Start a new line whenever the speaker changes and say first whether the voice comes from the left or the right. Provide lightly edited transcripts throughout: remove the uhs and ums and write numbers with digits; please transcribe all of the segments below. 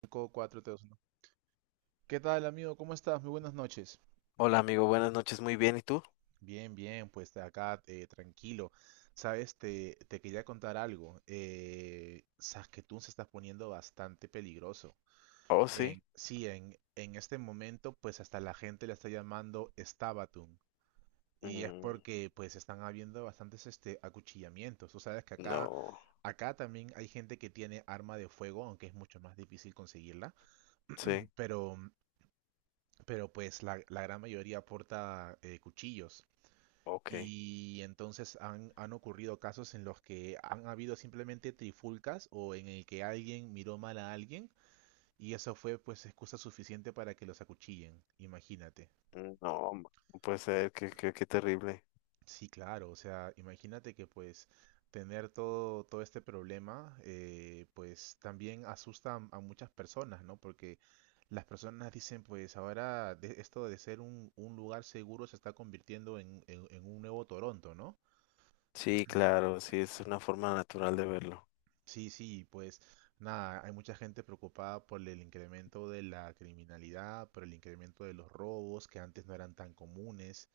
right: 5, 4, 3, 1. ¿Qué tal, amigo? ¿Cómo estás? Muy buenas noches.
left: Hola amigo, buenas noches, muy bien, ¿y tú?
right: Bien, bien, pues acá tranquilo. Sabes, te quería contar algo. Saskatoon se está poniendo bastante peligroso.
left: Oh, sí.
right: Sí, en este momento, pues hasta la gente la está llamando Stabatun. Y es
left: Mm,
right: porque, pues, están habiendo bastantes acuchillamientos. Tú sabes que acá,
left: no,
right: acá también hay gente que tiene arma de fuego, aunque es mucho más difícil conseguirla.
left: sí,
right: Pero pero pues la gran mayoría porta cuchillos.
left: ok.
right: Y entonces han ocurrido casos en los que han habido simplemente trifulcas o en el que alguien miró mal a alguien y eso fue pues excusa suficiente para que los acuchillen, imagínate.
left: Mm, no, no puede ser, qué terrible.
right: Sí, claro, o sea, imagínate que pues tener todo este problema, pues también asusta a muchas personas, ¿no? Porque las personas dicen, pues ahora esto de ser un lugar seguro se está convirtiendo en un nuevo Toronto, ¿no?
left: Sí, claro, sí, es una forma natural de verlo.
right: Sí, sí, pues nada, hay mucha gente preocupada por el incremento de la criminalidad, por el incremento de los robos que antes no eran tan comunes.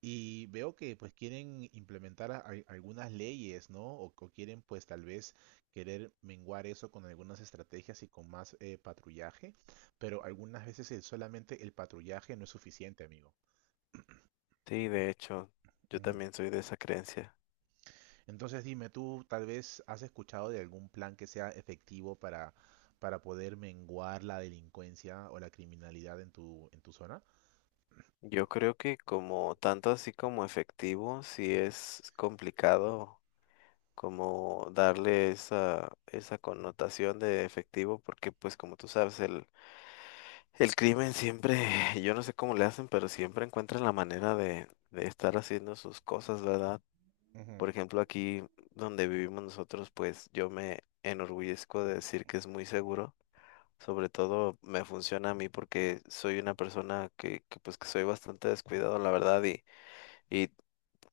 right: Y veo que pues quieren implementar algunas leyes, ¿no? O quieren pues tal vez querer menguar eso con algunas estrategias y con más patrullaje, pero algunas veces solamente el patrullaje no es suficiente, amigo.
left: Sí, de hecho, yo
right: Ujú.
left: también soy de esa creencia.
right: ¿Entonces dime, tú tal vez has escuchado de algún plan que sea efectivo para poder menguar la delincuencia o la criminalidad en tu zona?
left: Yo creo que como tanto así como efectivo, sí es complicado como darle esa, esa connotación de efectivo, porque pues como tú sabes, el crimen siempre, yo no sé cómo le hacen, pero siempre encuentran la manera de estar haciendo sus cosas, ¿verdad?
right: Ujú.
left: Por ejemplo, aquí donde vivimos nosotros, pues yo me enorgullezco de decir que es muy seguro. Sobre todo me funciona a mí porque soy una persona que, pues que soy bastante descuidado, la verdad, y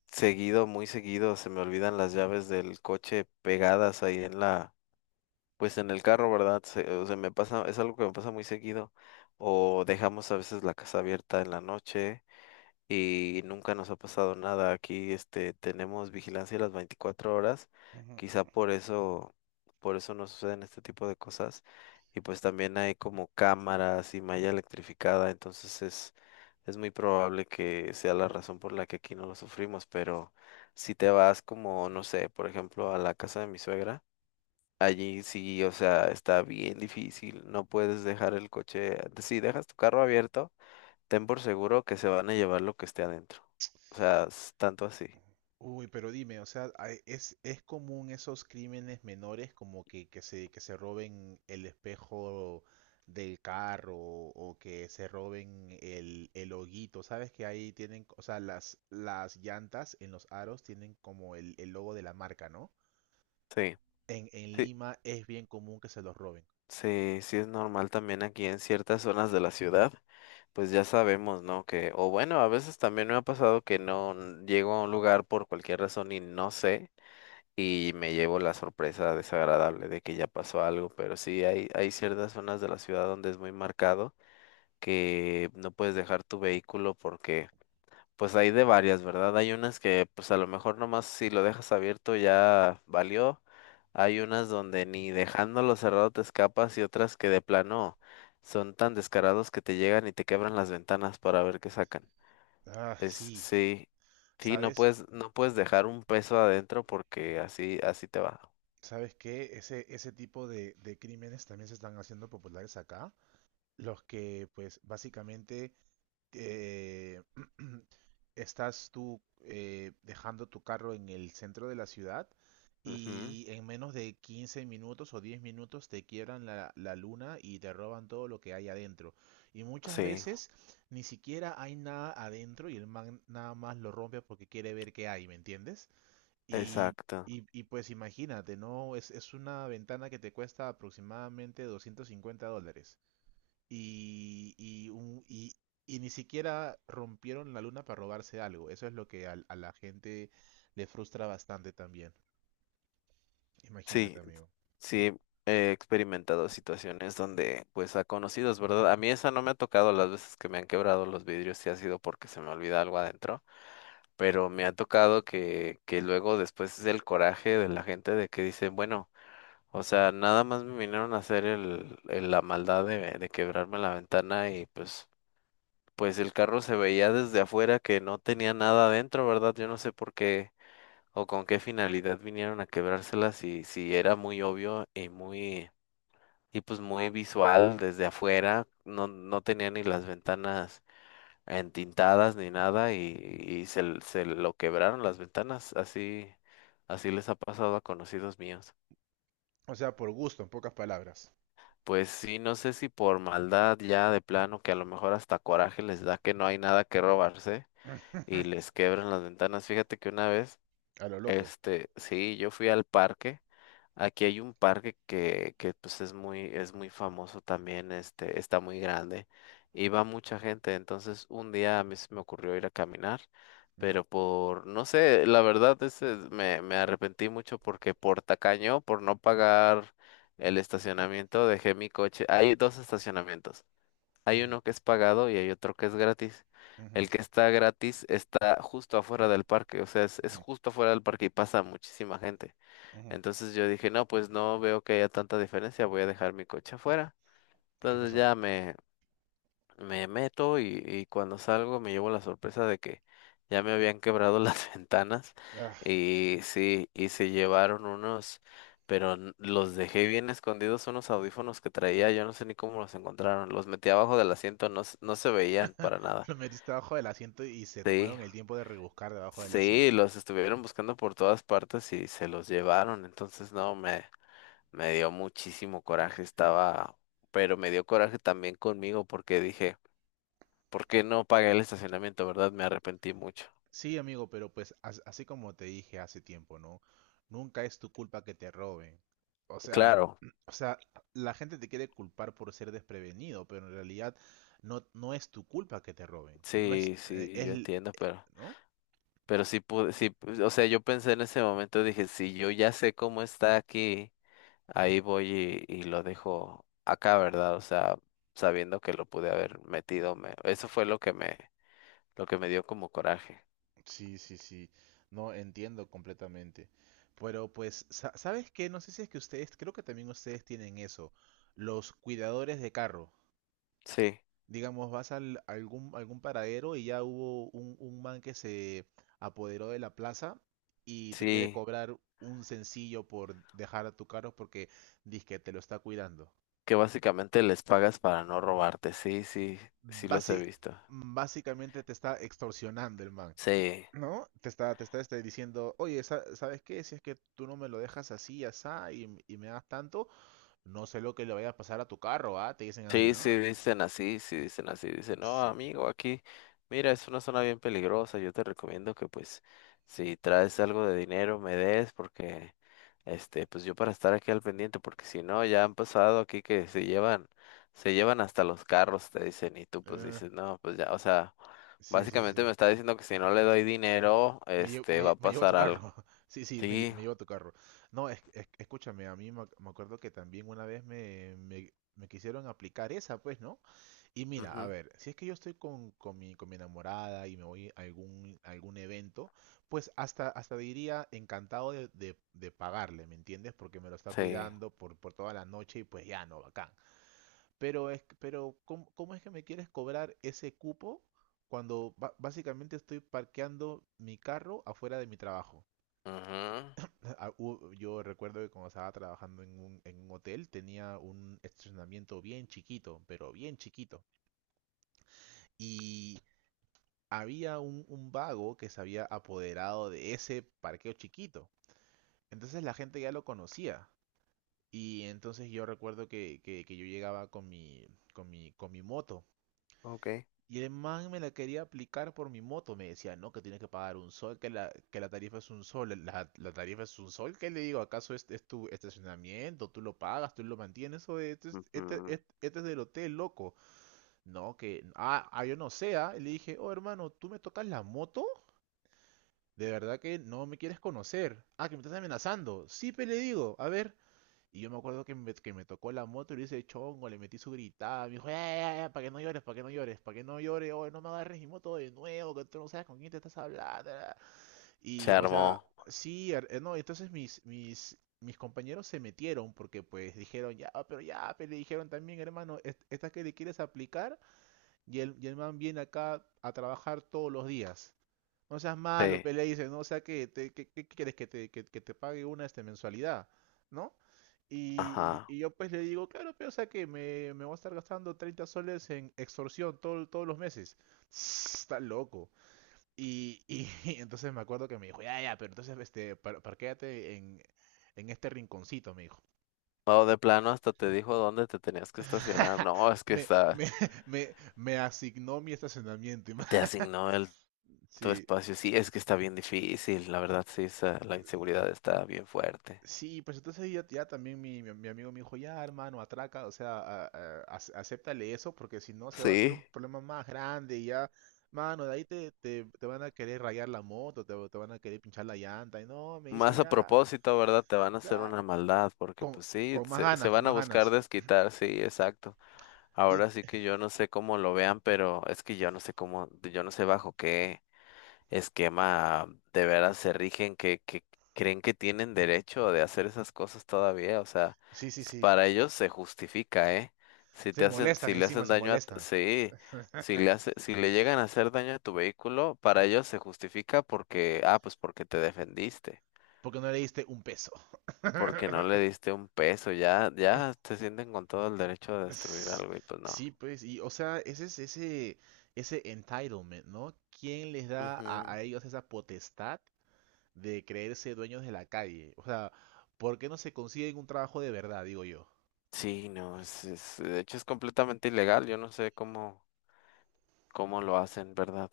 left: seguido, muy seguido, se me olvidan las llaves del coche pegadas ahí en la pues en el carro, ¿verdad? Se, o sea, me pasa, es algo que me pasa muy seguido. O dejamos a veces la casa abierta en la noche y nunca nos ha pasado nada. Aquí, este, tenemos vigilancia las 24 horas.
right: Ujú.
left: Quizá por eso no suceden este tipo de cosas. Y pues también hay como cámaras y malla electrificada, entonces es muy probable que sea la razón por la que aquí no lo sufrimos. Pero si te vas como, no sé, por ejemplo, a la casa de mi suegra. Allí sí, o sea, está bien difícil, no puedes dejar el coche, si dejas tu carro abierto, ten por seguro que se van a llevar lo que esté adentro. O sea, es tanto así.
right: Uy, pero dime, o sea, ¿es común esos crímenes menores como que se roben el espejo del carro o que se roben el hoguito? ¿Sabes que ahí tienen, o sea, las llantas en los aros tienen como el logo de la marca, ¿no?
left: Sí,
right: En
left: sí,
right: Lima es bien común que se los roben.
left: sí, sí es normal también aquí en ciertas zonas de la ciudad, pues ya sabemos, ¿no? Que, o bueno, a veces también me ha pasado que no n- llego a un lugar por cualquier razón y no sé, y me llevo la sorpresa desagradable de que ya pasó algo, pero sí hay ciertas zonas de la ciudad donde es muy marcado que no puedes dejar tu vehículo porque pues hay de varias, ¿verdad? Hay unas que pues a lo mejor nomás si lo dejas abierto ya valió. Hay unas donde ni dejándolo cerrado te escapas y otras que de plano son tan descarados que te llegan y te quebran las ventanas para ver qué sacan.
right: Ah,
left: Es
right: sí,
left: sí, sí, no
right: ¿sabes?
left: puedes, no puedes dejar un peso adentro porque así, así te va.
right: ¿Sabes qué? Ese tipo de crímenes también se están haciendo populares acá. Los que, pues, básicamente eh, estás tú dejando tu carro en el centro de la ciudad
left: Ujú,
right: y en menos de 15 minutos o 10 minutos te quiebran la luna y te roban todo lo que hay adentro. Y muchas
left: sí,
right: veces ni siquiera hay nada adentro y el man nada más lo rompe porque quiere ver qué hay, ¿me entiendes? Y,
left: exacto.
right: y pues imagínate, ¿no? Es una ventana que te cuesta aproximadamente $250 y, y, un- y- y ni siquiera rompieron la luna para robarse algo. Eso es lo que la gente le frustra bastante también.
left: Sí,
right: Imagínate, amigo.
left: sí, he experimentado situaciones donde, pues, a conocidos, ¿verdad? A mí esa no me ha tocado las veces que me han quebrado los vidrios, y ha sido porque se me olvida algo adentro, pero me ha tocado que luego después es el coraje de la gente de que dicen, bueno, o sea, nada más me vinieron a hacer la maldad de quebrarme la ventana y pues, pues el carro se veía desde afuera que no tenía nada adentro, ¿verdad? Yo no sé por qué o con qué finalidad vinieron a quebrársela si, si era muy obvio y muy, y pues muy visual desde afuera, no, no tenía ni las ventanas entintadas ni nada y, y se, se lo quebraron las ventanas, así, así les ha pasado a conocidos míos.
right: O sea, por gusto, en pocas palabras.
left: Pues sí, no sé si por maldad ya de plano, que a lo mejor hasta coraje les da que no hay nada que robarse y les quebran las ventanas. Fíjate que una vez
right: A lo loco.
left: este, sí, yo fui al parque. Aquí hay un parque que pues es muy famoso también, este, está muy grande y va mucha gente. Entonces, un día a mí se me ocurrió ir a caminar,
right: Ujú,
left: pero por, no sé, la verdad me, me arrepentí mucho porque por tacaño, por no pagar el estacionamiento, dejé mi coche. Hay dos estacionamientos. Hay
right: ujú,
left: uno que es pagado y hay otro que es gratis.
right: ujú,
left: El que está gratis está justo afuera del parque, o sea, es
right: ujú,
left: justo afuera del parque y pasa muchísima gente.
right: ujú.
left: Entonces yo dije, no, pues no veo que haya tanta diferencia, voy a dejar mi coche afuera.
right: ¿Y qué
left: Entonces
right: pasó?
left: ya me meto y cuando salgo me llevo la sorpresa de que ya me habían quebrado las ventanas
right: Ah,
left: y sí, y se llevaron unos, pero los dejé bien escondidos unos audífonos que traía, yo no sé ni cómo los encontraron, los metí abajo del asiento, no, no se veían para nada.
right: lo metiste debajo del asiento y se
left: Sí,
right: tomaron el tiempo de rebuscar debajo del
left: sí,
right: asiento.
left: los estuvieron buscando por todas partes y se los llevaron, entonces no, me dio muchísimo coraje, estaba, pero me dio coraje también conmigo porque dije, porque no pagué el estacionamiento, ¿verdad? Me arrepentí mucho.
right: Sí, amigo, pero pues así como te dije hace tiempo, ¿no? Nunca es tu culpa que te roben. O sea,
left: Claro,
right: o sea, la gente te quiere culpar por ser desprevenido, pero en realidad no, no es tu culpa que te roben. No es,
left: sí, sí, yo entiendo,
right: ¿no?
left: pero sí pude, sí, pues, o sea, yo pensé en ese momento, dije, si yo ya sé cómo está aquí, ahí voy y lo dejo acá, ¿verdad? O sea, sabiendo que lo pude haber metido, me, eso fue lo que me dio como coraje.
right: Sí, sí, sí. No entiendo completamente. Pero pues, ¿sabes qué? No sé si es que ustedes, creo que también ustedes tienen eso, los cuidadores de carro.
left: Sí,
right: Digamos, vas algún paradero y ya hubo un man que se apoderó de la plaza y te quiere
left: sí,
right: cobrar un sencillo por dejar a tu carro porque dice que te lo está cuidando.
left: que básicamente les pagas para no robarte, sí, sí, sí los he
right: Basi-
left: visto.
right: Básicamente te está extorsionando el man,
left: Sí.
right: ¿no? Te está, diciendo, oye, ¿sabes qué? Si es que tú no me lo dejas así, asá, y me das tanto, no sé lo que le vaya a pasar a tu carro, ¿ah? Te dicen así,
left: Sí,
right: ¿no?
left: sí, dicen así, dicen, no,
right: Sí,
left: amigo, aquí, mira, es una zona bien peligrosa, yo te recomiendo que pues si traes algo de dinero me des porque, este, pues yo para estar aquí al pendiente, porque si no, ya han pasado aquí que se llevan hasta los carros, te dicen, y tú pues
right: eh,
left: dices, no, pues ya, o sea,
right: sí, sí. Sí.
left: básicamente me está diciendo que si no le doy dinero,
right: Me llevo,
left: este, va a
right: me llevo tu
left: pasar
right: carro.
left: algo.
right: Sí, sí,
left: Sí,
right: me llevo tu carro. No, escúchame, a mí me acuerdo que también una vez me quisieron aplicar esa, pues, ¿no? Y mira, a
left: ujú,
right: ver, si es que yo estoy con mi enamorada y me voy a algún evento, pues hasta diría encantado de pagarle, ¿me entiendes? Porque me lo está
left: sí,
right: cuidando por toda la noche y pues ya, no, bacán. Pero ¿cómo es que me quieres cobrar ese cupo cuando básicamente estoy parqueando mi carro afuera de mi trabajo?
left: ujú,
right: Yo recuerdo que cuando estaba trabajando en un hotel tenía un estacionamiento bien chiquito, pero bien chiquito. Y había un vago que se había apoderado de ese parqueo chiquito. Entonces la gente ya lo conocía. Y entonces yo recuerdo que yo llegaba con mi moto.
left: ok.
right: Y el man me la quería aplicar por mi moto. Me decía, no, que tienes que pagar 1 sol, que la tarifa es 1 sol. La tarifa es 1 sol. ¿Qué le digo? ¿Acaso este es tu estacionamiento? ¿Tú lo pagas? ¿Tú lo mantienes? O este es del hotel, loco. No, que... yo no sé. Ah. Y le dije, oh, hermano, ¿tú me tocas la moto? De verdad que no me quieres conocer. Ah, que me estás amenazando. Sí, pero le digo, a ver, y yo me acuerdo que me tocó la moto y le hice chongo, le metí su gritada, me dijo, ya, ya, ya, para que no llores, para que no llores, para que no llores, oye, no me agarres mi moto de nuevo, que tú no sabes con quién te estás hablando.
left: Se
right: Y, o sea,
left: armó,
right: sí, no, entonces mis compañeros se metieron porque pues dijeron, ya, pero le dijeron también, hermano, esta que le quieres aplicar y el man viene acá a trabajar todos los días. No seas malo,
left: sí,
right: pe, le dice, ¿no? O sea, que quieres que te pague una mensualidad, ¿no? Y,
left: ajá.
right: y- y yo pues le digo, claro, pero o sea que me voy a estar gastando 30 soles en extorsión todos los meses. Está loco. Y entonces me acuerdo que me dijo, ya, ya, pero entonces parquéate en este rinconcito, me dijo.
left: O de plano hasta te dijo dónde te tenías que estacionar. No, es que
right: Me,
left: está,
right: me, me asignó mi estacionamiento.
left: te asignó el tu
right: Sí.
left: espacio. Sí, es que está bien difícil. La verdad, sí, la inseguridad está bien fuerte.
right: Sí, pues entonces ya, ya también mi amigo me dijo, ya hermano, atraca, o sea, acéptale eso, porque si no se va a hacer
left: Sí,
right: un problema más grande y ya, mano, de ahí te van a querer rayar la moto, te van a querer pinchar la llanta, y no, me dice,
left: más a
right: ya,
left: propósito, ¿verdad? Te van a hacer una
right: claro,
left: maldad, porque
right: con,
left: pues sí,
right: con más
left: se
right: ganas, con
left: van a
right: más
left: buscar
right: ganas.
left: desquitar, sí, exacto.
right: Y
left: Ahora sí que yo no sé cómo lo vean, pero es que yo no sé cómo, yo no sé bajo qué esquema de veras se rigen, que creen que tienen derecho de hacer esas cosas todavía, o sea,
right: sí, sí, sí,
left: para ellos se justifica, ¿eh? Si
right: se
left: te hacen,
right: molestan
left: si le
right: encima,
left: hacen
right: se
left: daño a, t-
right: molestan,
left: sí, si le hace, si le llegan a hacer daño a tu vehículo, para ellos se justifica porque, ah, pues porque te defendiste,
right: porque no le diste un peso.
left: porque no le diste un peso, ya, ya se sienten con todo el derecho de destruir
right: S-
left: algo y pues
right: Sí,
left: no.
right: pues, y o sea, ese entitlement, ¿no? ¿Quién les da
left: Ujú.
right: a ellos esa potestad de creerse dueños de la calle? O sea, ¿por qué no se consiguen un trabajo de verdad, digo yo?
left: Sí, no, es, de hecho es completamente ilegal, yo no sé cómo, cómo lo hacen, ¿verdad?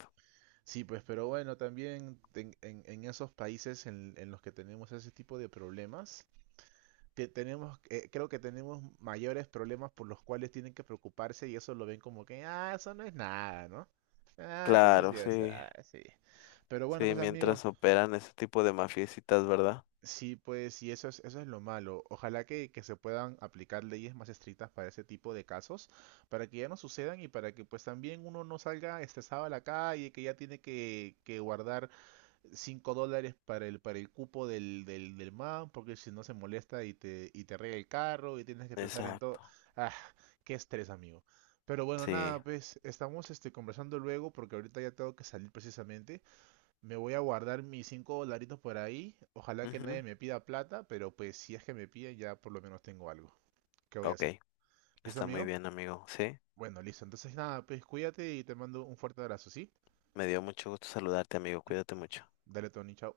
right: Sí, pues, pero bueno, también en esos países en los que tenemos ese tipo de problemas, tenemos, creo que tenemos mayores problemas por los cuales tienen que preocuparse y eso lo ven como que, ah, eso no es nada, ¿no? Ah, eso es
left: Claro,
right: así, o
left: sí,
right: sea, ah, sí. Pero bueno,
left: sí,
right: pues, amigo.
left: mientras operan ese tipo de mafiecitas, ¿verdad?
right: Sí, pues, y eso es lo malo. Ojalá que se puedan aplicar leyes más estrictas para ese tipo de casos, para que ya no sucedan y para que pues también uno no salga estresado a la calle, que ya tiene que guardar $5 para el cupo del man, porque si no se molesta y te rega el carro y tienes que pensar en todo.
left: Exacto,
right: Ah, qué estrés, amigo. Pero bueno,
left: sí.
right: nada, pues estamos conversando luego porque ahorita ya tengo que salir precisamente. Me voy a guardar mis 5 dolaritos por ahí. Ojalá que
left: Ujú.
right: nadie me pida plata, pero pues si es que me piden ya por lo menos tengo algo. ¿Qué voy a
left: Ok,
right: hacer? ¿Listo,
left: está muy
right: amigo?
left: bien, amigo. Sí,
right: Bueno, listo. Entonces nada, pues cuídate y te mando un fuerte abrazo, ¿sí?
left: me dio mucho gusto saludarte, amigo. Cuídate mucho.
right: Dale, Tony, chao.